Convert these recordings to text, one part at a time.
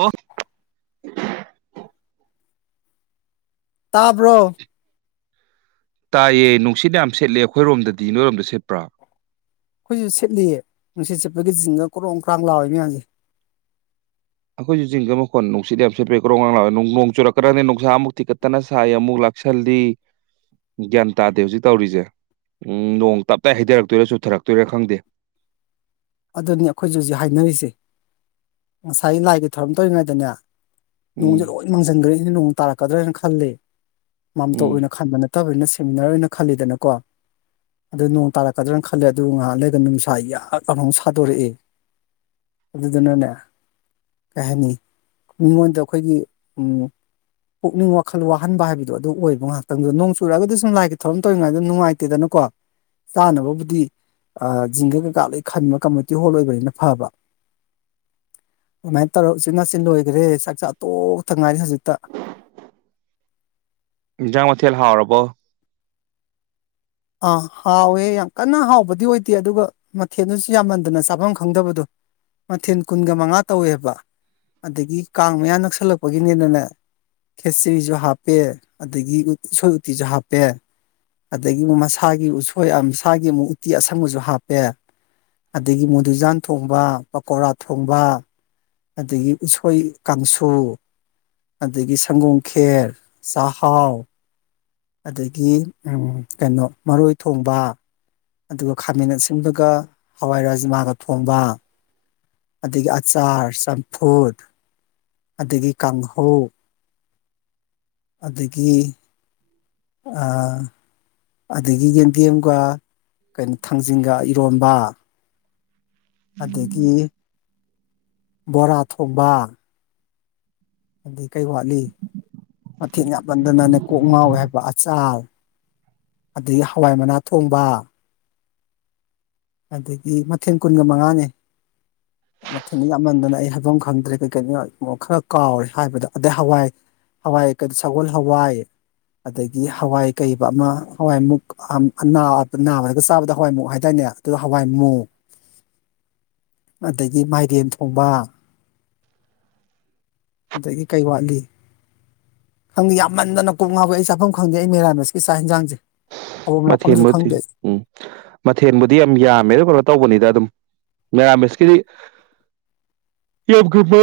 ꯑꯣ ꯇꯥꯕ꯭ꯔꯣ ꯇꯥꯏꯌꯦ ꯅꯨꯡꯁꯤꯠ ꯌꯥꯝ ꯁꯦꯠꯂꯦ ꯑꯩꯈꯣꯏꯔꯣꯝꯗꯗꯤ ꯅꯣꯏꯔꯣꯝꯗ ꯁꯦꯠꯄ꯭ꯔꯥ ꯑꯩꯈꯣꯏꯁꯨ ꯁꯦꯠꯂꯤꯌꯦ ꯅꯨꯡꯁꯤꯠ ꯁꯤꯠꯄꯒꯤ ꯆꯤꯡꯗ ꯀ꯭ꯔꯣꯡ ꯀ꯭ꯔꯥꯡ ꯂꯥꯎꯑꯣꯦ ꯃꯌꯥꯝꯁꯦ ꯑꯩꯈꯣꯏꯁꯨ ꯆꯤꯡꯒ ꯃꯈꯣꯟ ꯅꯨꯡꯁꯤꯠ ꯌꯥꯝꯦꯠꯄꯦ ꯀ꯭ꯔꯣꯥꯡꯣꯡ ꯆꯨꯔꯛꯀꯥꯗꯗꯤ ꯅꯨꯡꯁꯥ ꯑꯃꯨꯛ ꯇꯤꯀꯠꯇꯅ ꯁꯥꯏ ꯑꯃꯨꯛ ꯂꯥꯛꯁꯜꯗꯤ ꯒ꯭ꯌꯥꯟ ꯇꯥꯗꯦ ꯍꯧꯖꯤꯛ ꯇꯧꯔꯤꯁꯦ ꯎ ꯅꯣꯡ ꯇꯞꯇ ꯍꯩꯊꯔꯛꯇꯣꯏꯔꯥ ꯆꯨꯊꯔꯛꯇꯣꯏꯔꯥ ꯈꯪꯗꯦ [inaudible] ꯑꯗꯨꯅꯤ ꯑꯩꯈꯣꯏꯁꯨ ꯍꯧꯖꯤꯛ ꯍꯥꯏꯅꯔꯤꯁꯦ ꯉꯁꯥꯏ ꯂꯥꯏꯒꯤ ꯊꯧꯔꯝ ꯇꯧꯔꯤꯉꯩꯗꯅꯦ ꯅꯣꯡꯁꯦ ꯎꯝ ꯂꯣꯏ ꯃꯥꯡꯁꯤꯟꯈ꯭ꯔꯦꯅ ꯅꯣꯡ ꯇꯥꯔꯛꯀꯗ꯭ꯔꯦꯅ ꯈꯜꯂꯦ ꯃꯝꯇ ꯎꯝ ꯑꯣꯏꯅ ꯈꯟꯕ ꯅꯠꯇꯦ ꯐꯠꯇꯕꯅ ꯁꯃꯤꯅꯔ ꯑꯣꯏꯅ ꯈꯜꯂꯤꯗꯅꯀꯣ ꯑꯗꯨ ꯅꯣꯡ ꯇꯥꯔꯛꯀꯗ꯭ꯔꯥꯅ ꯈꯜꯂꯦ ꯑꯗꯨ ꯉꯥꯏꯍꯥꯛ ꯂꯩꯒ ꯃꯤꯁꯥ ꯌꯥꯝ ꯂꯔꯥꯎ ꯁꯥꯗꯣꯔꯛꯑꯦ ꯑꯗꯨꯗꯨ ꯅꯅꯦ ꯀꯩ ꯍꯥꯏꯅꯤ ꯃꯤꯉꯣꯟꯗ ꯑꯩꯈꯣꯏꯒꯤ ꯄꯨꯛꯅꯤꯡ ꯋꯥꯈꯜ ꯋꯥꯍꯟꯕ ꯍꯥꯏꯕꯗꯣ ꯑꯗꯨ ꯑꯣꯏꯕ ꯉꯥꯏꯥꯛꯇꯪꯗꯨꯗꯣꯣꯡ ꯆꯨꯔꯒꯗꯤ ꯁꯨꯝ ꯂꯥꯏꯒꯤ ꯊꯔꯝ ꯇꯧꯔꯤꯉꯩꯗ ꯅꯨꯡꯉꯥꯏꯇꯗꯅ ꯀꯣ ꯆꯥꯅꯕꯕꯨꯗꯤ ꯖꯤꯡꯒꯒ ꯀꯥꯞ ꯂꯩ ꯈꯟꯕ ꯀꯝꯃꯨꯅꯤꯇꯤ ꯍꯣꯜ ꯑꯣꯏꯕꯅꯤꯅ ꯐꯕ ꯑꯗꯨꯃꯥꯏꯅ ꯇꯧꯔ ꯁꯤ ꯃꯆ ꯂꯣꯏꯈ꯭ꯔꯦ ꯆꯥꯛ ꯆꯣꯛ ꯏꯟꯖꯥꯡ ꯃꯊꯦꯜ ꯍꯥꯎꯔꯕꯣ ꯑꯥ ꯍꯥꯎꯋꯦ ꯌꯥꯝ ꯀꯟꯅ ꯍꯥꯎꯕꯗꯤ ꯑꯣꯏꯗꯦ ꯑꯗꯨꯒ ꯃꯊꯦꯜꯠꯅꯁꯨ ꯌꯥꯝꯃꯟꯗꯅ ꯆꯥꯐꯝ ꯈꯪꯗꯕꯗꯣ ꯃꯊꯦꯜ ꯀꯨꯟꯒ ꯃꯉꯥ ꯇꯧꯋꯦꯕ ꯑꯗꯒꯤ ꯀꯥꯡ ꯃꯌꯥ ꯅꯛꯁꯜꯂꯛꯄꯒꯤꯅꯦꯅꯅꯦ ꯈꯦꯆꯔꯤꯁꯨ ꯍꯥꯞꯄꯦ ꯑꯗꯨꯗꯒꯤ ꯎꯣꯏ ꯎꯇꯤꯁꯨ ꯍꯥꯞꯄꯦ ꯑꯗꯨꯗꯒꯤ ꯃꯃ ꯃꯁꯥꯒꯤ ꯎꯁꯣꯏꯁꯥꯒꯤ ꯑꯃꯨꯛ ꯎꯇꯤ ꯑꯁꯪꯕꯁꯨ ꯍꯥꯞꯄꯦ ꯑꯗꯒꯤ ꯃꯨꯗꯨꯖꯥꯟ ꯊꯣꯡꯕ ꯄꯀꯧꯣꯔꯥ ꯊꯣꯡꯕ ꯑꯗꯒꯤ ꯎꯁꯣꯏ ꯀꯥꯡꯁꯨ ꯑꯗꯒꯤ ꯁꯪꯒꯣꯝ ꯈꯦꯔ ꯆꯥꯛꯍꯥꯎ ꯑꯗꯒꯤ ꯀꯩꯅꯣ ꯃꯔꯣꯏ ꯊꯣꯡꯕ ꯑꯗꯨꯒ ꯈꯥꯃꯦꯟ ꯑꯁꯤꯟꯕꯒ ꯍꯋꯥꯏꯔꯥꯖ ꯃꯥꯒ ꯊꯣꯡꯕ ꯑꯗꯒꯤ ꯑꯆꯥꯔ ꯆꯝꯐꯨꯠ ꯑꯗꯒꯤ ꯀꯥꯡꯍꯧ ꯑꯗꯒꯤ ꯑꯥ ꯑꯗꯒꯤ ꯌꯦꯟꯗꯦꯝꯒ ꯀꯩꯅꯣ ꯊꯥꯡꯖꯤꯡꯒ ꯏꯔꯣꯟꯝꯕ ꯑꯗꯒꯤ ꯕꯣꯔꯥ ꯊꯕꯥ ꯑꯗꯨꯗꯤ ꯀꯔꯤ ꯋꯥꯠꯂꯤ ꯃꯊꯦꯛ ꯌꯥꯄꯟꯗꯅꯅꯦ ꯀꯣꯛ ꯉꯥꯎ ꯍꯥꯏꯕ ꯑꯆꯥꯜ ꯑꯗꯒꯤ ꯍꯋꯥꯏ ꯃꯅꯥ ꯊꯣꯡꯕ ꯑꯗꯒꯤ ꯃꯊꯦꯜ ꯀꯨꯟꯒ ꯃꯉꯥꯅꯤ [inaudible] ꯃꯊꯦꯜ ꯌꯥꯝꯃꯟꯗꯅ ꯑꯩ ꯍꯥꯏꯐꯝ ꯈꯪꯗ꯭ꯔꯦ ꯀꯩ ꯀꯔꯤꯅꯣ ꯈꯔ ꯀꯥꯎꯔꯦ ꯍꯥꯏꯕꯗ ꯑꯗꯩ ꯍꯋꯥꯏ ꯍꯋꯥꯏ ꯀ ꯁꯒꯣꯜ ꯍꯋꯥꯏ ꯑꯗꯒꯤ ꯍꯋꯥꯏ ꯀꯩꯕ ꯑꯃ ꯍꯋꯥꯏꯃꯨꯛ ꯅꯥꯕꯗꯒ ꯆꯥꯕꯗ ꯍꯋꯥꯏꯃꯨꯛ ꯍꯥꯏꯇꯥꯔꯅꯦ ꯑꯗꯨꯒ ꯍꯋꯥꯏ ꯃꯨꯃꯨ ꯑꯗꯒꯤ ꯃꯥꯏꯔꯦꯝ ꯊꯣꯡꯕ ꯑꯗꯒꯤ ꯀꯩ ꯋꯥꯠꯂꯤ ꯈꯪꯗꯦ ꯌꯥꯝꯃꯟꯗꯅ ꯀꯣꯛ ꯉꯥꯎꯋ ꯑꯩ ꯆꯥꯐꯝ ꯈꯪꯗꯦ ꯑꯩ ꯃꯦꯔꯥꯃꯤꯁꯀꯤ ꯆꯥꯛ ꯌꯦꯟꯁꯥꯡꯁꯦ ꯃꯊꯦꯟꯕꯨꯗꯤ ꯎꯝ ꯃꯊꯦꯜꯕꯨꯗꯤ ꯌꯥꯝ ꯌꯥꯝꯃꯦ ꯑꯗꯨ ꯀꯩꯅꯣ ꯇꯧꯕꯅꯤꯗ ꯑꯗꯨꯝ ꯉ ꯃꯤꯁꯀꯤꯔꯤ ꯌꯥꯝꯕ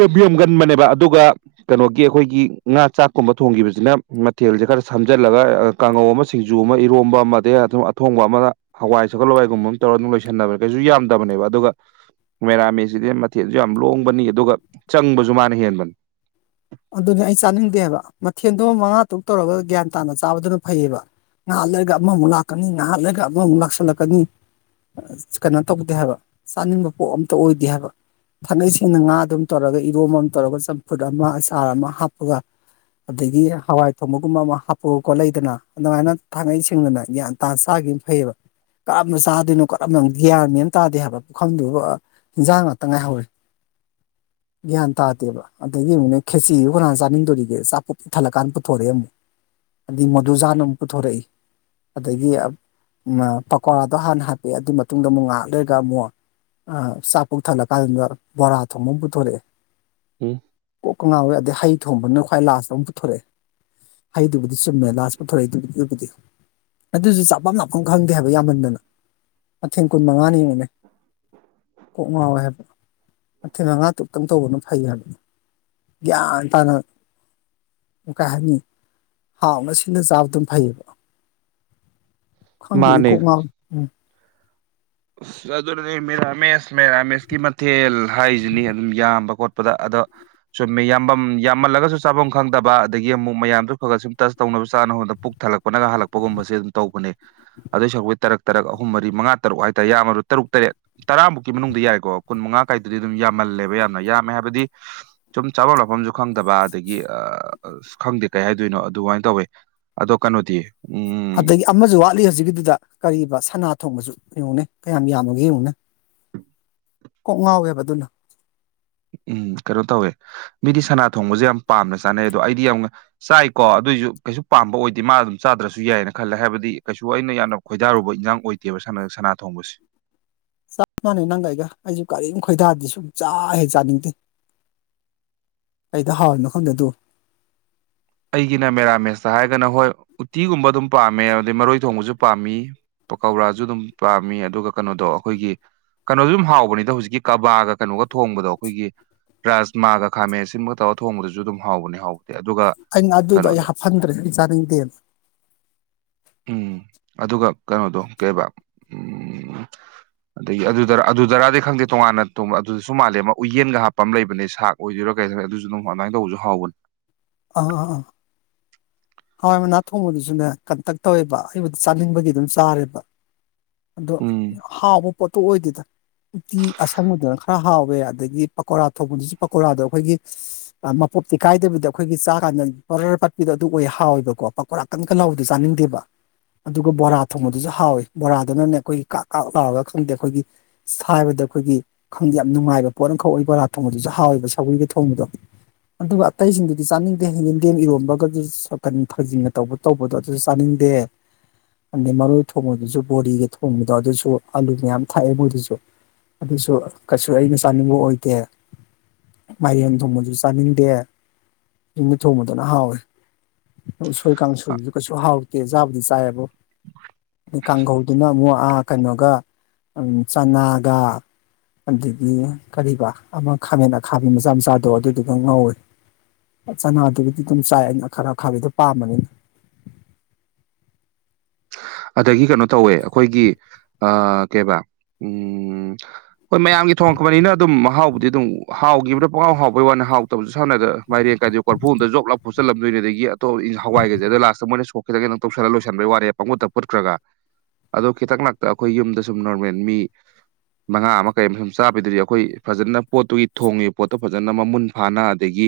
ꯌꯥꯝ ꯌꯥꯝꯒꯟꯕꯅꯦꯕ ꯑꯗꯨꯒ ꯀꯩꯅꯣꯒꯤ ꯑꯩꯈꯣꯏꯒꯤ ꯉꯥ ꯆꯥꯛꯀꯨꯝꯕ ꯊꯣꯡꯈꯤꯕꯁ ꯃꯊꯦꯜꯁꯦ ꯈꯔ ꯁꯝꯖꯤꯜꯂꯒ ꯀꯥꯡꯉꯧ ꯑꯃ ꯖꯨ ꯑꯃ ꯏꯔꯣꯝꯕ ꯑꯃꯗꯤ ꯑꯗꯨꯝ ꯑꯊꯣꯡꯕ ꯑꯃꯗ ꯍꯋꯥꯏ ꯁꯒꯠꯂꯋꯥꯏꯒꯨꯝꯕ ꯑꯃ ꯇꯧꯔꯒ ꯑꯗꯨꯝ ꯂꯣꯏꯁꯟꯅꯕꯅꯦ ꯀꯩꯁꯨ ꯌꯥꯝꯗꯕꯅꯦꯕ ꯑꯗꯨꯒ ꯃꯦꯔꯥꯃꯤꯁꯤꯗꯤ ꯃꯊꯦꯜꯁꯨ ꯌꯥꯝ ꯂꯣꯡꯕꯅꯤ ꯑꯗꯨꯒ ꯆꯪꯕꯁꯨ ꯃꯥꯅ ꯍꯦꯟꯕꯅꯤ ꯑꯗꯨꯅꯦ ꯑꯩ ꯆꯥꯅꯤꯡꯗꯦꯕ ꯃꯊꯦꯜꯗꯣ ꯃꯉꯥ ꯇꯔꯨꯛ ꯇꯧꯔꯒ ꯒ꯭ꯌꯥꯟ ꯇꯥꯅ ꯆꯥꯕꯗꯨꯅ ꯐꯩꯌꯦꯕ ꯅꯍꯥꯥꯟ ꯂꯩꯒ ꯑꯃꯃꯨꯛ ꯂꯥꯛꯀꯅꯤ ꯅꯍꯥꯟ ꯂꯩꯒ ꯑꯃꯃꯨꯛ ꯂꯥꯛꯁꯜꯂꯛꯀꯅꯤ ꯀꯩꯅꯣ ꯇꯧꯗꯦ ꯍꯥꯏꯕ ꯆꯥꯅꯤꯡꯕ ꯄꯣꯠ ꯑꯝꯇ ꯑꯣꯏꯗꯦ ꯍꯥꯏꯕ ꯐꯥꯅꯩꯁꯤꯡꯅ ꯉꯥ ꯑꯗꯨꯝ ꯇꯧꯔꯒ ꯏꯔꯣꯝ ꯑꯃ ꯇꯧꯔꯒ ꯆꯝꯐꯨꯠ ꯑꯃ ꯑꯆꯥꯔ ꯑꯃ ꯍꯥꯞꯄꯒ ꯑꯗꯒꯤ ꯍꯋꯥꯏ ꯊꯣꯡꯕꯒꯨꯝꯕ ꯑꯃ ꯍꯥꯞꯄꯣꯛꯑꯒ ꯈꯣꯠꯂꯗꯅ ꯑꯗꯨꯃꯥꯏꯅ ꯊꯥꯡꯒꯩ ꯁꯦꯡꯗꯅ ꯒ꯭ꯌꯥꯟ ꯇꯥ ꯆꯥ ꯝ ꯐꯩꯌꯦꯕ ꯀꯔꯝꯝꯕꯅ ꯆꯥꯗꯣꯏꯅꯣ ꯀꯔꯝꯕ ꯒ꯭ꯌꯥꯟꯅꯤꯅ ꯇꯥꯗꯦ ꯍꯥꯏꯕ ꯄꯨꯈꯝꯗꯨ ꯍꯟꯖꯥꯡ ꯉꯥꯛꯇ ꯉꯥꯏꯍꯧꯋꯤ [inaudible] ꯒꯌꯥꯟ ꯇꯥꯇꯦꯕ ꯑꯗꯒꯤꯅꯦꯦꯛ ꯈꯦꯆꯗꯨ ꯀꯔꯥꯟ ꯆꯥꯅꯤꯡꯗꯣꯔꯤꯒꯦ ꯆꯆꯥꯄꯣꯠ ꯏ ꯊꯜꯂꯀꯥꯟ ꯄꯨꯊꯣꯔꯛꯑꯦ ꯑꯃꯨꯛ ꯑꯗꯨꯗꯤ ꯃꯗꯨꯖꯥꯅ ꯑꯃꯨꯛ ꯄꯨꯊꯣꯔꯛꯏ ꯑꯗꯒꯤ ꯄꯀꯣꯔꯥꯗꯣ ꯍꯥꯟꯅ ꯍꯥꯞꯄꯛꯑꯦ ꯑꯗꯨꯒꯤ ꯃꯇꯨꯡꯗ ꯑꯃꯨꯛ ꯉꯥꯏꯍꯥꯛ ꯂꯩꯔꯒ ꯑꯃꯨꯛ ꯑ ꯆꯥꯛ ꯄꯨꯣꯛ ꯊꯜꯂ ꯀꯥꯟꯗꯨꯗ ꯕꯣꯔꯥ ꯊꯣꯡꯕ ꯑꯃ ꯄꯨꯊꯣꯔꯛꯑꯦ ꯎꯝ ꯀꯣꯛꯀ ꯉꯥꯎꯋꯏ ꯑꯗꯩ ꯍꯩ ꯊꯣꯡꯕꯅ ꯈ꯭ꯋꯥꯏ ꯂꯥꯁꯇ ꯑꯃꯨꯛ ꯄꯨꯊꯣꯔꯛꯑꯦ ꯍꯗꯨꯕꯨꯗꯤ ꯆꯨꯝꯃꯦ ꯂꯥꯁ ꯄꯨꯊꯣꯔꯛꯗꯨꯕꯨꯗꯤ ꯑꯗꯨꯕꯨꯗꯤ ꯑꯗꯨꯁꯨ ꯆꯥꯐꯝꯝ ꯅꯥꯐꯝ ꯈꯪꯗꯦ ꯍꯥꯏꯕ ꯌꯥꯝꯃꯟꯗꯅ ꯃꯊꯦꯟ ꯀꯨꯟ ꯃꯉꯥꯅꯤ ꯌꯦꯡꯅꯦ ꯀꯣꯛ ꯉꯥꯎꯋꯦ ꯍꯥꯏꯕ ꯃꯊꯤꯟ ꯉꯥ ꯇꯨꯞꯛꯇꯪ ꯇꯧꯕꯅ ꯐꯩ ꯍꯥꯏꯕ ꯌꯥ ꯇꯅꯣ ꯀꯥꯏ ꯍꯥꯏꯅꯤ ꯍꯥꯎꯅ ꯁꯤꯅ ꯆꯥꯕ ꯑꯗꯨꯝ ꯐꯩꯌꯦꯕ ꯈꯪꯗꯦꯏ ꯃꯥꯅꯦ ꯀꯣꯛ ꯉꯥꯡ ꯎꯝ ꯑꯁ ꯑꯗꯨꯅꯅꯦ ꯃꯦꯔꯥꯃꯦꯁ ꯃꯦꯔꯥꯃꯦꯁꯀꯤ ꯃꯊꯦꯜ ꯍꯥꯏꯁꯤꯅꯤ ꯑꯗꯨꯝ ꯌꯥꯝꯕ ꯈꯣꯠꯄꯗ ꯆꯨꯝꯃꯦ ꯌꯥꯝꯐꯝ ꯌꯥꯝꯃꯜꯂꯒꯁꯨ ꯆꯥꯐꯝ ꯈꯪꯗꯕ ꯑꯗꯒꯤ ꯑꯃꯨꯛ ꯃꯌꯥꯝꯗꯨ ꯈꯒ ꯁꯨꯝ ꯇꯁ ꯇꯧꯅꯕ ꯆꯥꯅꯕ ꯉ ꯄꯨꯛ ꯊꯜꯂꯛꯄꯅꯒ ꯍꯜꯂꯛꯄꯒꯨꯝꯁꯦ ꯑꯗꯨꯝ ꯇꯧꯕꯅꯦ ꯑꯗꯨꯏ ꯁꯔꯨꯛꯇꯩ ꯇꯔꯛ ꯇꯔꯛ ꯑꯍꯨꯝ ꯃꯔꯤ ꯃꯉꯥ ꯇꯔꯨꯛ ꯌꯥꯝꯃꯔꯨ ꯇꯔꯨꯛ ꯇꯔꯦꯠ ꯇꯔꯥꯃꯨꯛꯀꯤ ꯃꯅꯨꯡꯗ ꯌꯥꯏꯀꯣ ꯀꯨꯟ ꯃꯉꯥ ꯀꯥꯏꯗꯨꯗꯤ ꯑꯗꯨꯝ ꯌꯥꯝꯃꯜꯂꯦꯕ ꯌꯥꯝꯅ ꯌꯥꯝꯃꯦ ꯍꯥꯏꯕꯗꯤ ꯁꯨꯝ ꯆꯥꯐꯝ ꯃꯐꯝꯁꯨ ꯈꯪꯗꯕ ꯑꯗꯒꯤ ꯑ ꯈꯪꯗꯦ ꯀꯩ ꯍꯥꯏꯗꯣꯏꯅꯣ ꯑꯗꯨꯃꯥꯏꯅ ꯇꯧꯋꯦ ꯑꯗꯣ ꯀꯩꯅꯣꯗꯤꯌꯦ ꯑꯗꯒꯤ ꯑꯃꯁꯨ ꯋꯥꯠꯂꯤ ꯍꯧꯖꯤꯛꯀꯤꯗꯨꯗ ꯀꯔꯤꯕ ꯁꯅꯥ ꯊꯣꯡꯕꯁꯨ ꯌꯦꯡꯉꯨꯅꯦ ꯀꯌꯥꯝ ꯌꯥꯝꯃꯒꯦ ꯌꯦꯡꯉꯨꯅꯦ ꯀꯣꯛ ꯉꯥꯎꯋꯦꯕ ꯑꯗꯨꯅ ꯎꯝ ꯀꯩꯅꯣ ꯇꯧꯋꯦ ꯃꯤꯗꯤ ꯁꯅꯥ ꯊꯣꯡꯕꯁꯦ ꯌꯥꯝ ꯄꯥꯝꯅ ꯆꯥꯅꯩ ꯑꯗꯣ ꯑꯩꯗꯤ ꯌꯥꯝ ꯆꯥꯏꯀꯣ ꯑꯗꯨꯏ ꯑꯩ ꯀꯩꯁꯨ ꯄꯥꯝꯕ ꯑꯣꯏꯗꯦ ꯃꯥ ꯑꯗꯨꯝ ꯆꯥꯗ꯭ꯔꯁꯨ ꯌꯥꯏꯑꯅ ꯈꯜꯂꯦ ꯍꯥꯏꯕꯗꯤ ꯀꯩꯁꯨ ꯑꯩꯅ ꯌꯥꯝꯅ ꯈꯣꯏꯗꯥꯔꯨꯕ ꯏꯟꯖꯥꯡ ꯑꯣꯏꯗꯦꯕ ꯁ ꯅꯪ ꯁꯅꯥ ꯊꯣꯡꯕꯁꯤ ꯆꯞ ꯃꯥꯟꯅꯩ ꯅꯪꯒ ꯑꯩꯒ ꯑꯩꯁꯨ ꯀꯔꯤꯝ ꯈꯣꯏꯗꯥꯗꯤ ꯁꯨꯡ ꯆꯥ ꯍꯦꯛ ꯆꯥꯅꯤꯡꯗꯦ ꯑꯩꯗ ꯍꯥꯎꯔꯤꯅꯣ ꯈꯪꯗꯦ ꯑꯗꯨ ꯑꯩꯒꯤꯅ ꯃꯦꯔꯥꯃꯦꯁꯇ ꯍꯥꯏꯔꯒꯅ ꯍꯣꯏ ꯎꯇꯤꯒꯨꯝꯕ ꯑꯗꯨꯝ ꯄꯥꯝꯃꯦ ꯑꯗꯩ ꯃꯔꯣꯏ ꯊꯣꯡꯕꯁꯨ ꯄꯥꯝꯃꯤ ꯄꯀꯧꯔꯥꯁꯨ ꯑꯗꯨꯝ ꯄꯥꯝꯃꯤ ꯑꯗꯨꯒ ꯀꯩꯅꯣꯗꯣ ꯑꯩꯈꯣꯏꯒꯤ ꯀꯩꯅꯣꯁꯨ ꯑꯗꯨꯝ ꯍꯥꯎꯕꯅꯤꯗ ꯍꯧꯖꯤꯛꯀꯤ ꯀꯕꯥꯒ ꯀꯩꯅꯣꯒ ꯊꯣꯡꯕꯗꯣ ꯑꯩꯈꯣꯏꯒꯤ ꯔꯥꯖꯃꯥꯒ ꯈꯥꯃꯦꯟ ꯁꯤꯨꯝꯕ ꯇꯧꯔꯒ ꯊꯣꯡꯕꯗꯁꯨ ꯑꯗꯨꯝ ꯍꯥꯎꯕꯅꯤ ꯍꯥꯎꯕꯗꯤꯦ ꯑꯗꯨꯒ ꯑꯩꯅ ꯑꯗꯨꯗꯣ ꯑꯩ ꯀꯩꯅꯣꯗꯣ ꯍꯥꯞꯐꯟꯗ꯭ꯔꯦ ꯆꯥꯅꯤꯡꯗꯦꯅ ꯎꯝ ꯑꯗꯨꯒ ꯀꯩꯅꯣꯗꯣ ꯀꯩꯕ ꯎꯝ ꯑꯗꯒꯤ ꯑꯗꯨꯗꯔ ꯑꯗꯨꯗꯔꯗꯤ ꯈꯪꯗꯦ ꯇꯣꯉꯥꯟꯅꯣꯡ ꯑꯗꯨꯗꯁꯨ ꯃꯥꯜꯂꯦ ꯑꯃ ꯎꯌꯦꯟꯒ ꯍꯥꯞꯄ ꯑꯃ ꯂꯩꯕꯅꯦ ꯁꯥꯛ ꯑꯣꯏꯗꯣꯏꯔꯥ ꯀꯩꯗ ꯑꯗꯨꯁꯨ ꯑꯗꯨꯝ ꯑꯗꯨꯃꯥꯏꯅ ꯇꯧꯕꯁꯨ ꯍꯥꯎꯕꯅꯦ ꯑꯥ ꯑꯥ ꯍꯋꯥꯏ ꯃꯅꯥ ꯊꯣꯡꯕꯗꯨꯁꯨꯅꯦ ꯀꯟꯇꯛ ꯇꯧꯋꯦꯕ ꯑꯩꯕꯨꯗ ꯆꯥꯅꯤꯡꯕꯒꯤ ꯑꯗꯨꯝ ꯆꯥꯔꯦꯕ ꯑꯗꯣ ꯎꯝ ꯍꯥꯎꯕ ꯄꯣꯠꯇꯣ ꯑꯣꯏꯗꯦꯗ ꯎꯇꯤ ꯑꯁꯪꯕꯗꯅ ꯈꯔ ꯍꯥꯎꯋꯦ ꯑꯗꯒꯤ ꯄꯀꯧꯣꯔꯥ ꯊꯧꯕꯗꯨꯁꯨ ꯄꯀꯧꯣꯔꯥꯗ ꯑꯩꯈꯣꯏꯒꯤ ꯄꯣꯞꯇꯤ ꯀꯥꯏꯗꯕꯤꯗ ꯑꯩꯈꯣꯏꯒꯤ ꯆꯥ ꯀꯥꯟꯗ ꯄꯔ ꯄꯥꯠꯄꯤꯗꯣ ꯑꯗꯨ ꯑꯣꯏ ꯊꯥꯎꯋꯦꯕꯀꯣ ꯄꯀꯔꯥꯛ ꯀꯟ ꯀꯅꯥꯎꯣ ꯆꯥꯅꯤꯡꯗꯦꯕ ꯑꯗꯨꯒ ꯕꯣꯔꯥ ꯊꯣꯡꯕꯗꯨꯁꯨ ꯍꯥꯎꯋꯤ ꯕꯣꯔꯥꯗꯨꯅꯅꯦ ꯑꯩꯈꯣꯏꯒꯤ ꯀꯥꯛ ꯀꯥꯛ ꯂꯥꯎꯔꯒ ꯈꯪꯗꯦ ꯑꯩꯈꯣꯏꯒꯤꯕꯗ ꯑꯗ ꯑꯩꯈꯣꯏꯒꯤ ꯈꯪꯗꯦ ꯌꯥꯝ ꯅꯨꯡꯉꯥꯏꯕ ꯄꯣꯠ ꯑꯃꯈꯛ ꯑꯣꯏ ꯕꯣꯔꯥ ꯊꯣꯡꯕꯗꯨꯁꯨ ꯍꯥꯎꯋꯦꯕ ꯁꯧꯒꯔꯤꯒꯤ ꯊꯣꯡꯕꯗꯣ ꯑꯗꯨꯒ ꯑꯇꯩꯁꯤꯡꯗꯨꯗꯤ ꯆꯥꯅꯤꯡꯗꯦ ꯍꯦꯟꯖꯟꯒꯦꯝ ꯏꯔꯣꯟꯝꯕꯒ ꯟ ꯊꯥꯖꯤꯟꯅ ꯇꯧꯕ ꯇꯧꯕꯗꯣ ꯑꯗꯨꯁꯨ ꯆꯥꯅꯤꯡꯗꯦ ꯑꯗꯩ ꯃꯔꯣꯏ ꯊꯣꯡꯕꯗꯨꯁꯨ ꯕꯣꯔꯤꯒ ꯊꯣꯡꯕꯗꯣ ꯑꯗꯨꯁꯨ ꯑꯂꯨ ꯃꯌꯥꯝ ꯊꯥꯛꯑꯦ ꯃꯣꯏꯗꯨꯁꯨ ꯑꯗꯨꯁꯨ ꯀꯩꯁꯨ ꯑꯩꯅ ꯆꯥꯅꯤꯡꯕ ꯑꯣꯏꯗꯦ ꯃꯌꯦꯡ ꯊꯣꯡꯕꯁꯨ ꯆꯥꯅꯤꯡꯗꯦ ꯅꯨꯃꯤꯠ ꯊꯣꯡꯕꯗꯅ ꯍꯥꯎꯋꯤ ꯎꯁꯣꯏ ꯀꯥꯡꯁꯣꯏꯗꯨ ꯀꯩꯁꯨ ꯍꯥꯎꯇꯦ ꯆꯥꯕꯨꯗꯤ ꯆꯥꯏꯌꯦꯕꯣ [unintelligible] ꯀꯥꯡꯈꯧꯗꯨꯅ ꯑꯃꯨꯛ ꯀꯩꯅꯣꯒ ꯆꯅꯥꯒ ꯑꯗꯒꯤ ꯀꯕꯥ ꯑꯃ ꯈꯥꯃꯦꯟ ꯑꯈꯥꯕꯤ ꯃꯆꯥ ꯃꯆꯥꯗꯣ ꯑꯗꯨꯗꯨꯒ ꯉꯧꯏꯤ ꯑꯆꯥꯅ ꯑꯗꯨꯗꯤ ꯆꯥꯏ ꯈꯔ ꯈꯥꯕꯤꯗꯣ ꯄꯥꯝꯝꯕꯅꯤꯅ ꯑꯗꯒꯤ ꯀꯩꯅꯣ ꯇꯧꯋꯦ ꯑꯩꯈꯣꯏꯒꯤ ꯀꯩꯕꯥ ꯎꯝ ꯍꯣꯏ ꯃꯌꯥꯝꯒꯤ ꯊꯣꯡꯛꯄꯅꯤꯅ ꯑꯗꯨꯝ ꯃꯍꯥꯎꯕꯨꯗꯤ ꯑꯗꯨꯝ ꯍꯥꯎꯈꯤꯕ꯭ꯔꯥ ꯄꯉꯥꯎ ꯍꯥꯎꯕꯩ ꯋꯥꯅ ꯍꯥꯎꯇꯕꯁꯨ ꯁꯥꯟꯅꯗꯥꯏꯔ ꯀꯥꯏꯗꯦ ꯀ ꯀꯣꯔꯐꯣꯝꯗ ꯖꯞꯨꯠꯆꯜꯂꯝꯗꯣꯏꯅꯤ ꯑꯗꯒꯤ ꯑꯇꯣꯞ ꯍꯋꯥꯏꯒꯁꯦ ꯑꯗ ꯂꯥꯁꯇ ꯃꯣꯏꯅ ꯁ ꯈꯈꯤꯪ ꯅꯪ ꯇꯧꯁꯤꯜꯂꯒ ꯂꯣꯏꯁꯤꯟꯕꯒꯤ ꯋꯥꯔꯦ ꯄꯥꯡꯒꯨꯠꯇ ꯄꯨꯠꯈ꯭ꯔꯒ ꯑꯗꯣ ꯈꯤꯇꯪ ꯉꯥꯛꯇ ꯑꯩꯈꯣꯏ ꯌꯨꯝꯗ ꯁꯨꯝ ꯅꯣꯔꯃꯦꯜ ꯃꯤ ꯃꯉꯥ ꯑꯃ ꯀꯔꯤ ꯑꯃ ꯁꯨꯝ ꯆꯥꯕꯤꯗꯔꯤ ꯑꯩꯈꯣꯏ ꯐꯖꯅ ꯄꯣꯠꯇꯨꯒꯤ ꯊꯣꯡꯉꯤꯕ ꯄꯣꯠꯇꯣ ꯐꯖꯅ ꯃꯃꯨꯟ ꯐꯥꯅ ꯑꯗꯒꯤ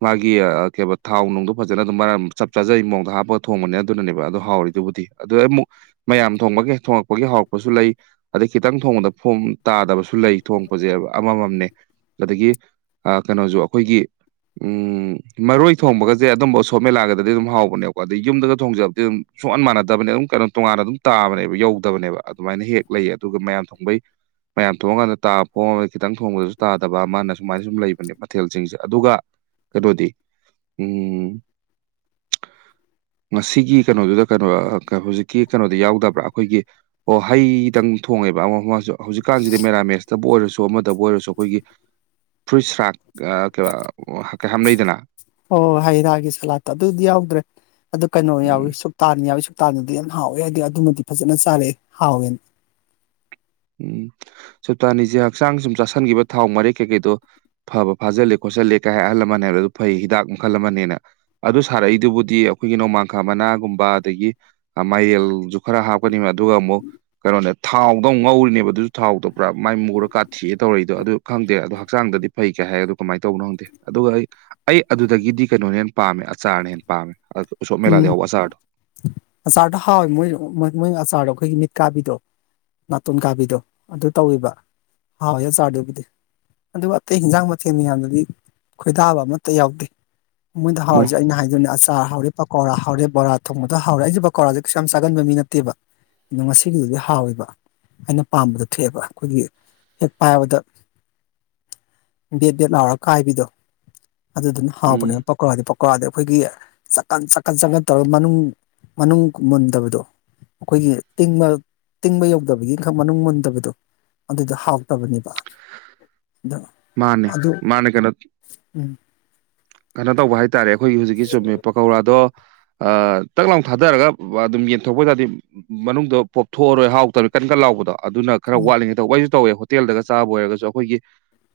ꯃꯥꯒꯤ ꯀ ꯊꯥꯎ ꯅꯨꯡꯗꯣ ꯐꯖꯅ ꯑꯗꯨꯝ ꯆꯞ ꯆꯥꯖꯩ ꯃꯑꯣꯡꯗ ꯍꯥꯞꯄꯒ ꯊꯣꯡꯕꯅꯦ ꯑꯗꯨꯅꯅꯦꯕ ꯑꯣ ꯍꯥꯎꯔꯤ ꯑꯗꯨꯕꯨꯗꯤ ꯑꯗꯨ ꯑꯃꯨꯛ ꯃꯌꯥꯝ ꯊꯣꯡꯕꯒꯤ ꯊꯣꯡꯉꯛꯄꯒꯤ ꯍꯧꯔꯛꯄꯁꯨ ꯂꯩ ꯑꯗꯩ ꯈꯤꯇꯪ ꯊꯣꯡꯕꯗ ꯐꯣꯝ ꯇꯥꯗꯕꯁꯨ ꯂꯩ ꯊꯣꯡꯄꯁꯦ ꯑꯃꯃꯝꯅꯦ ꯑꯗꯒꯤ ꯀꯩꯅꯣꯁꯨ ꯑꯩꯈꯣꯏꯒꯤ ꯎꯝ ꯃꯔꯣꯏ ꯊꯣꯡꯕꯒꯁꯦ ꯑꯗꯨꯝꯕ ꯁꯣꯞꯃꯦꯦꯂꯥꯒꯗꯗꯤ ꯑꯗꯨꯝ ꯍꯥꯎꯕꯅꯦꯕꯀꯣ ꯑꯗꯩ ꯌꯨꯝꯗꯒ ꯊꯣꯡꯖꯕꯗꯤ ꯑꯗꯨꯝ ꯁꯨꯡꯍꯟ ꯃꯥꯟꯅꯗꯕꯅꯦ ꯑꯗꯨꯝ ꯀꯩꯅꯣ ꯇꯣꯉꯥꯟꯅ ꯑꯗꯨꯝ ꯇꯥꯕꯅꯦꯕ ꯌꯧꯗꯕꯅꯦꯕ ꯑꯗꯨꯃꯥꯏꯅ ꯍꯦꯛ ꯂꯩ ꯑꯗꯨꯒ ꯃꯌꯥꯝ ꯊꯣꯡꯕꯩ ꯃꯌꯥꯝ ꯊꯣꯡꯉꯀꯥꯟꯗ ꯇꯥꯕ ꯐꯣꯡꯉꯒ ꯈꯤꯇꯪ ꯊꯣꯡꯕꯗꯁꯨ ꯇꯥꯗꯕ ꯃꯥꯅ ꯁꯨꯃꯥꯏꯅ ꯁꯨꯝ ꯂꯩꯕꯅꯦ ꯃꯊꯦꯜꯁꯤꯡꯁꯦ ꯑꯗꯨꯒ ꯀꯔꯗꯤ ꯎꯝ ꯉꯁꯤꯒꯤ ꯀꯩꯅꯣꯗꯨꯗ ꯀꯩꯅꯣ ꯍꯧꯖꯤꯛꯀꯤ ꯀꯩꯅꯣꯗꯤ ꯌꯥꯎꯗꯕ꯭ꯔꯥ ꯑꯩꯈꯣꯏꯒꯤ ꯑꯣ ꯍꯩꯗꯪ ꯊꯣꯡꯉꯦꯕ ꯑꯃ ꯑꯃꯁꯁꯨ ꯍꯧꯖꯤꯛꯀꯥꯟꯁꯤꯗꯤ ꯃꯦꯔꯥꯃꯦꯁꯇꯕꯨ ꯑꯣꯏꯔꯁꯨ ꯣ ꯑꯃꯗꯕꯨ ꯑꯣꯏꯔꯁꯨ ꯑꯩꯈꯣꯏꯒꯤ ꯐ꯭ꯔꯨꯏꯠꯁꯔꯥꯛ ꯀ ꯀꯩꯌꯥꯝꯝ ꯂꯩꯗꯅ ꯍꯣꯏꯣꯏ ꯍꯩ ꯔꯥꯒꯤ ꯁꯂꯥꯠꯇꯣ ꯑꯗꯨꯗꯤ ꯌꯥꯎꯗ꯭ꯔꯦ ꯑꯗꯨ ꯀꯩꯅꯣ ꯎꯝ ꯌꯥꯎꯏꯤ ꯁꯨꯛꯇꯥꯟ ꯌꯥꯎꯏꯨ ꯞ ꯇꯥꯗꯗꯤ ꯌꯥꯝ ꯍꯥꯎꯋꯦ ꯍꯥꯏꯗꯤ ꯑꯗꯨꯃꯗꯤ ꯐꯖꯅ ꯆꯥꯔꯛꯑꯦ ꯍꯥꯎꯋꯦꯅ ꯎꯝ ꯁꯞꯇꯥꯅꯤꯁꯦ ꯍꯛꯆꯥꯡ ꯁꯨꯝ ꯆꯥꯥꯁꯟꯈꯤꯕ ꯊꯥꯎ ꯃꯔꯤꯩ ꯀꯩꯀꯩꯗꯣ ꯐꯥꯜꯜꯂꯤꯦ ꯈꯣꯠꯆꯜꯜꯂꯤꯦ ꯀꯩ ꯍꯥꯏ ꯑꯍꯜ ꯂꯃꯟ ꯍꯥꯏ ꯑꯗꯨ ꯐꯩ ꯍꯤꯗꯥꯛ ꯃꯈꯜ ꯑꯃꯅꯦꯅ ꯑꯗꯨ ꯁꯥꯔꯛꯏꯗꯨꯕꯨꯗꯤ ꯑꯩꯈꯣꯏꯒꯤ ꯅꯣꯡꯃꯥꯡꯈꯥ ꯃꯅꯥꯒꯨꯝꯕ ꯑꯗꯒꯤ ꯃꯌꯦꯜꯁꯨ ꯈꯔ ꯍꯥꯞꯀꯅꯤꯕ ꯑꯗꯨꯒ ꯑꯃꯨꯛ ꯀꯩꯅꯣꯅꯦ ꯊꯥꯎꯗ ꯑꯃꯨꯛ ꯉꯧꯔꯤ ꯅꯦꯕ ꯑꯗꯨꯁꯨ ꯊꯥꯎꯗꯕ꯭ꯔ ꯃꯨꯔꯥꯊꯤꯑ ꯇꯧꯔꯤꯏꯗꯣ ꯑꯗꯨ ꯈꯪꯗꯦ ꯑꯗ ꯍꯛꯆꯥꯡꯗꯤ ꯐꯩ ꯍꯥꯏꯒꯗꯣ ꯀꯃꯥꯏꯅ ꯇꯧꯕꯅꯣ ꯈꯪꯗꯦ ꯑꯗꯨꯒ ꯑꯩ ꯑꯩ ꯑꯗꯨꯗꯒꯤꯗꯤ ꯀꯩꯅꯣꯅ ꯍꯦꯟꯅ ꯄꯥꯝꯃꯦ ꯑꯆꯥꯔꯅ ꯍꯦꯟꯅ ꯄꯥꯝꯃꯦ ꯎꯁꯣꯞ ꯃꯦꯂꯥꯗ ꯎꯝ ꯌꯥꯎꯕ ꯑꯆꯥꯔꯗꯣ ꯑꯆꯥꯔꯗꯣ ꯍꯥꯎꯋꯦ ꯃꯣꯏ ꯃꯣꯏ ꯑꯆꯥꯔꯗꯣ ꯑꯩꯈꯣꯏꯒꯤ ꯀꯥꯕꯤꯗꯣ ꯅꯥꯇꯣꯟ ꯀꯥꯕꯤꯗꯣ ꯑꯗꯨ ꯇꯧꯋꯕ ꯍꯥꯎꯋꯦ ꯆꯥꯔꯗꯨꯕꯨꯗꯤ ꯑꯗꯨꯒ ꯑꯇꯩ ꯍꯟꯖꯥꯡ ꯃꯊꯦꯜ ꯃꯌꯥꯝꯗꯗꯤ ꯈꯣꯏꯗꯥꯕ ꯑꯃꯠꯇ ꯌꯥꯎꯗꯦ ꯃꯣꯏꯗ ꯍꯧꯥꯎꯔꯤꯁꯦ ꯑꯩꯅ ꯍꯥꯏꯗꯣꯏꯅꯦ ꯑꯆꯥꯔ ꯍꯔꯦ ꯄꯀꯧꯥ ꯍꯧꯔꯦ ꯕꯣꯔꯥ ꯊꯣꯡꯕꯗ ꯍꯧꯔꯦ ꯑꯩꯁꯦ ꯄꯀꯧꯥꯁꯦ ꯀꯩꯁꯨ ꯌꯥꯝ ꯆꯥꯒꯕ ꯃꯤ ꯅꯠꯇꯦꯕ ꯑꯗꯣ ꯉꯁꯤꯒꯤꯗꯨꯗꯤ ꯍꯥꯎꯋꯕ ꯑꯩꯅ ꯄꯥꯝꯕꯗ ꯊꯣꯛꯑꯦꯕ ꯑꯩꯈꯣꯏꯒꯤ ꯍꯦꯛ ꯄꯥꯏꯕꯗ ꯕꯦꯠ ꯕꯦꯠ ꯂꯥꯎꯔꯒ ꯀꯥꯏꯕꯤꯗꯣ ꯑꯗꯨꯗꯨꯅ ꯎꯝ ꯍꯥꯎꯕꯅꯦꯅ ꯄꯀꯣꯔꯥꯗꯤ ꯄꯀꯣꯔꯥꯗꯤ ꯑꯩꯈꯣꯏꯒꯤ ꯆꯈꯠ ꯆꯈꯠ ꯇꯧꯔꯒ ꯃꯅꯨꯡ ꯃꯅꯨꯡ ꯃꯨꯟꯗꯕꯗꯣ ꯑꯩꯈꯣꯏꯒꯤ ꯇꯤꯡꯕ ꯇꯤꯡꯕ ꯌꯧꯗꯕꯒꯤ ꯏꯪꯈꯥꯡ ꯃꯅꯨꯡ ꯃꯨꯟꯗꯕꯗꯣ ꯑꯗꯨꯗꯣ ꯍꯥꯎꯇꯕꯅꯦꯕ ꯑꯗꯣ ꯃꯥꯅꯦ ꯑꯗꯨ ꯃꯥꯅꯦ ꯀ ꯅ ꯎꯝ ꯀꯩꯅꯣ ꯇꯧꯕ ꯍꯥꯏꯇꯥꯔꯦ ꯑꯩꯈꯣꯏꯒꯤ ꯍꯧꯖꯤꯛꯀꯤꯨꯝꯃꯦ ꯄꯀꯧꯔꯥꯗꯣ ꯇꯛ ꯂꯥꯎ ꯊꯥꯗꯔꯒ ꯑꯗꯨꯝ ꯌꯦꯟꯊꯣꯛꯄ ꯑꯣꯏꯇꯥꯥꯔꯗꯤ ꯃꯅꯨꯡꯗ ꯄꯣꯞꯊꯣꯛꯑꯔꯣꯏ ꯍꯥꯎꯇꯕꯔ ꯀꯟꯀ ꯂꯥꯎꯕꯗꯣ ꯑꯗꯨꯅ ꯈꯔ ꯎꯝ ꯋꯥꯠꯂꯤꯉꯩ ꯇꯧꯕ ꯑꯩꯁꯨ ꯇꯧꯋꯦ ꯍꯣꯇꯦꯜꯗꯒ ꯆꯥꯕ ꯑꯣꯏꯔꯒꯁꯨ ꯑꯩꯈꯣꯏꯒꯤ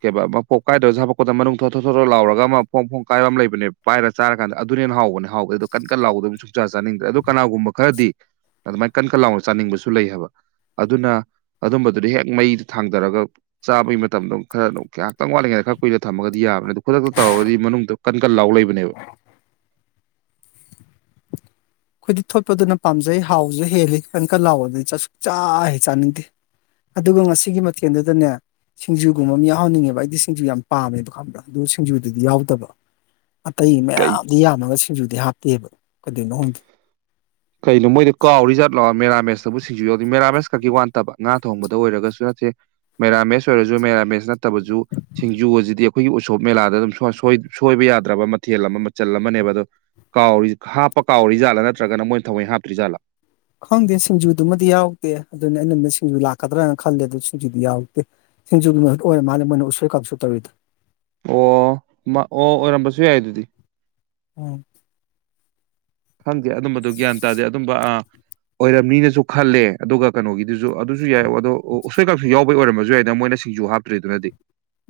ꯀꯩ ꯃꯄꯣꯛ ꯀꯥꯏꯗꯣꯏ ꯁꯥꯕꯄꯣꯠꯠꯇ ꯃꯅꯨꯡ ꯊꯣꯠ ꯊꯣ ꯊꯣꯔ ꯂꯥꯎꯔꯒ ꯑꯃ ꯐꯣꯡ ꯀꯥꯏꯕ ꯑꯃ ꯂꯩꯕꯅꯦ ꯄꯥꯏꯔ ꯆꯥꯔꯀꯥꯟꯗ ꯑꯗꯨꯅꯦꯅ ꯍꯥꯎꯕꯅꯦ ꯍꯥꯎꯕꯦ ꯑꯗꯣ ꯀꯟ ꯀꯟ ꯂꯥꯎꯗꯕ ꯁꯨꯡꯆꯥ ꯆꯥꯅꯤꯡꯗ꯭ꯔꯦ ꯑꯗꯣ ꯀꯅꯥꯒꯨꯝꯕ ꯈꯔꯗꯤ ꯑꯗꯨꯃꯥꯏꯅ ꯀꯟ ꯈꯠ ꯂꯥꯎꯅ ꯆꯥꯅꯤꯡꯕꯁꯨ ꯂꯩ ꯍꯥꯏꯕ ꯑꯗꯨꯅ ꯑꯗꯨꯝꯕꯗꯨꯗꯤ ꯍꯦꯛ ꯃꯩꯗ ꯊꯥꯡꯊꯔꯒ ꯆꯥꯕꯩ ꯃꯇꯝꯗꯣ ꯈꯔ ꯑꯗꯨ ꯉꯥꯏꯍꯥꯛꯪ ꯋꯥꯠꯂꯤꯉꯩꯗ ꯈꯔ ꯀꯨꯏꯅ ꯊꯝꯃꯒꯗꯤꯕ ꯑ ꯑꯗꯨ ꯈꯨꯗꯛꯇ ꯇꯧꯔꯗꯤ ꯃꯅꯨꯡꯗ ꯀꯟ ꯀꯟ ꯂꯥꯎ ꯂꯩꯕꯅꯦꯕ ꯑꯩꯈꯣꯏꯗꯤ ꯊꯣꯠꯄꯗꯨꯅ ꯄꯥꯝꯖꯩ ꯍꯥꯎꯁꯨ ꯍꯦꯜꯂꯤ ꯀꯪꯀ ꯍꯥꯎꯕꯗꯗꯤ ꯆꯥꯛꯁꯨꯛ ꯆꯥ ꯍꯩ ꯆꯥꯅꯤꯡꯗꯦ ꯑꯗꯨꯒ ꯉꯁꯤꯒꯤ ꯃꯊꯦꯜꯗꯨꯗꯅꯦ ꯁꯤꯡꯖꯨꯒꯨꯝꯕ ꯑꯃ ꯌꯥꯎꯍꯟꯅꯤꯡꯉꯦꯕ ꯑꯩꯗꯤ ꯁꯤꯡꯖꯨ ꯌꯥꯝ ꯄꯥꯝꯃꯦꯕ ꯈꯪꯕ꯭ꯔꯥ ꯑꯗꯨ ꯁꯤꯡꯖꯨꯗꯨꯗꯤ ꯌꯥꯎꯗꯕ ꯑꯇꯩ ꯀꯩ ꯃꯌꯥꯝꯗꯤ ꯌꯥꯝꯃꯒ ꯁꯤꯡꯖꯨꯗꯤ ꯍꯥꯞꯇꯦꯕ ꯀꯩꯗꯧꯅꯣ ꯍꯗꯦ ꯀꯩꯅꯣ ꯃꯣꯏꯗ ꯀꯥꯎꯔꯤꯖꯥꯠ ꯂꯥꯛꯑꯣ ꯃꯦꯥ ꯦꯥꯃꯦꯁꯕꯨ ꯁꯤꯡꯁꯨ ꯌꯥꯎꯦ ꯃꯦꯔꯥꯃꯦꯁ ꯀꯛꯀꯤ ꯋꯥꯟꯇꯕ ꯉꯥ ꯊꯣꯡꯕꯗ ꯑꯣꯏꯔꯒꯁꯨ ꯅꯠꯇꯦ ꯃꯦꯔꯥꯃꯦꯁ ꯑꯣꯏꯔꯁꯨ ꯃꯦꯔꯥꯃꯦꯁ ꯅꯠꯇꯕꯁꯨ ꯁꯤꯡꯖꯨ ꯑꯁꯤꯗꯤ ꯑꯩꯈꯣꯏꯒꯤ ꯎꯁꯣꯞ ꯃꯦꯂꯥꯗ ꯑꯗꯨꯝ ꯁꯣꯏꯕ ꯌꯥꯗ꯭ꯔꯕ ꯃꯊꯦꯜ ꯑꯃ ꯃꯆꯜ ꯑꯃꯅꯦꯕ ꯑꯣ ꯀ ꯍꯥꯞꯄ ꯀꯥꯎꯔꯤꯖꯥꯠꯂꯥ ꯅꯠꯇ꯭ꯔꯒꯅ ꯃꯣꯏ ꯊꯋꯥꯏ ꯍꯥꯞꯇꯔꯤꯖꯥꯠꯂꯥ ꯈꯪꯗꯦ ꯁꯤꯡꯖꯨꯗꯨꯃꯗꯤ ꯌꯥꯎꯗꯦ ꯑꯗꯨꯅ ꯑꯩꯅꯗ ꯁꯤꯡꯖꯨ ꯂꯥꯛꯀꯗ꯭ꯔꯥꯅ ꯈꯜꯂꯦ ꯑꯗꯨ ꯁꯤꯡꯖꯨꯗꯤ ꯌꯥꯎꯛꯇꯦ ꯁꯤꯡꯖꯨꯒꯤ ꯃꯍꯨꯠ ꯑꯣꯏꯔ ꯃꯥꯜꯂꯦ ꯃꯣꯏꯅ ꯎꯁ ꯀꯥꯞꯁꯨ ꯇꯧꯔꯤꯗ ꯑꯣ ꯑꯣ ꯑꯣꯏꯔꯝꯕꯁꯨ ꯌꯥꯏ ꯑꯗꯨꯗꯤ ꯎꯝ ꯈꯪꯗꯦ ꯑꯗꯨꯝꯕꯗꯨꯣ ꯒ꯭ꯌꯥꯟ ꯇꯥꯗꯦ ꯑꯗꯨꯝꯕ ꯑ ꯑꯣꯏꯔꯝ ꯃꯤꯅꯁꯨ ꯈꯜꯂꯦ ꯑꯗꯨꯒ ꯀꯩꯅꯣꯒꯤꯗꯨꯁꯨ ꯑꯗꯨꯁꯨ ꯌꯥꯏ ꯑꯗꯣ ꯎꯁꯣꯏꯀꯥꯁꯨ ꯌꯥꯎꯕꯩ ꯑꯣꯏꯔꯝꯃꯁꯨ ꯌꯥꯏꯗꯅ ꯃꯣꯏꯅ ꯁꯤꯁꯨ ꯍꯥꯞꯇ꯭ꯔꯤꯗꯨꯅꯗꯤ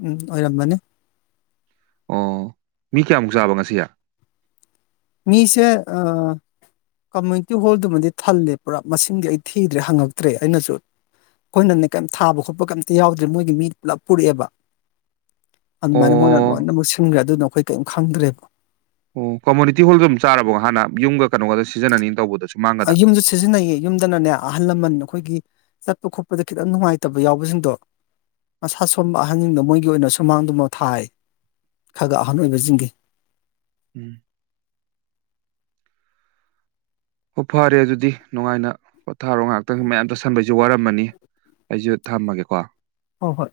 ꯎꯝ ꯑꯣꯏꯔꯝꯕꯅꯤ ꯑꯣ ꯃꯤ ꯀꯌꯥꯃꯨꯛ ꯆꯥꯕ ꯉꯁꯤ ꯃꯤꯁꯦ ꯑ ꯀꯝꯃꯨꯅꯤꯇꯤ ꯍꯣꯜꯗꯨꯃꯗꯤ ꯊꯜꯂꯦ ꯄꯨꯔꯥ ꯃꯁꯤꯡꯗꯤ ꯑꯩ ꯊꯤꯗ꯭ꯔꯦ ꯍꯪꯉꯛꯇ꯭ꯔꯦ ꯑꯩꯅꯁꯨ ꯑꯩꯈꯣꯏꯅꯅꯦ ꯀꯩꯝ ꯊꯥꯕ ꯈꯣꯠꯄ ꯀꯩꯝꯇ ꯌꯥꯎꯗ꯭ꯔꯦ ꯃꯣꯏꯒꯤ ꯃꯤ ꯄꯨꯂꯞ ꯄꯨꯔꯛꯑꯦꯕ ꯑꯗꯨꯃꯥꯏꯅ ꯃꯣꯏꯅ ꯂꯣꯏꯅ ꯑꯃꯨꯛ ꯁꯤꯟꯈ꯭ꯔꯦ ꯑꯗꯨꯅ ꯑꯩꯈꯣꯏ ꯀꯔꯤꯝ ꯈꯪꯗ꯭ꯔꯦꯕ ꯑꯣ ꯀꯝꯃꯨꯅꯤꯇꯤ ꯍꯣꯜꯗ ꯑꯗꯨꯝ ꯆꯥꯔꯕꯒꯣ ꯍꯥꯟꯅ ꯌꯨꯝꯒ ꯀꯩꯅꯣꯒꯗ ꯁꯤꯖꯤꯟꯅꯅꯤꯅ ꯇꯧꯕꯗ ꯌꯨꯝꯁꯨ ꯁꯤꯖꯤꯟꯅꯩꯌꯦ ꯌꯨꯝꯗꯅꯅꯦ ꯑꯍꯜ ꯂꯃꯟ ꯑꯩꯈꯣꯏꯒꯤ ꯆꯠꯄ ꯈꯣꯠꯄꯗ ꯈꯤꯇꯪ ꯅꯨꯡꯉꯥꯏꯇꯕ ꯌꯥꯎꯕꯁꯤꯡꯗꯣ ꯃꯁꯥ ꯁꯣꯟꯕ ꯑꯍꯟꯁꯤꯡꯗꯣ ꯃꯣꯏꯒꯤ ꯑꯣꯏꯅ ꯁꯨꯃꯥꯡꯗꯨꯃ ꯊꯥꯏ ꯈꯒ ꯑꯍꯟ ꯑꯣꯏꯕꯁꯤꯡꯒꯤ ꯎꯝ ꯑꯣ ꯐꯔꯦ ꯑꯗꯨꯗꯤ ꯅꯨꯡꯉꯥꯏꯅ ꯄꯣꯊꯥꯔꯣ ꯉꯍꯥꯛꯇꯪ ꯃꯌꯥꯝ ꯇꯠꯁꯟꯕꯩꯁꯨ ꯋꯥꯔꯝꯃꯅꯤ ꯑꯩꯁꯨ ꯊꯝꯃꯒꯦꯀꯣ ꯍꯣꯏ ꯍꯣꯏ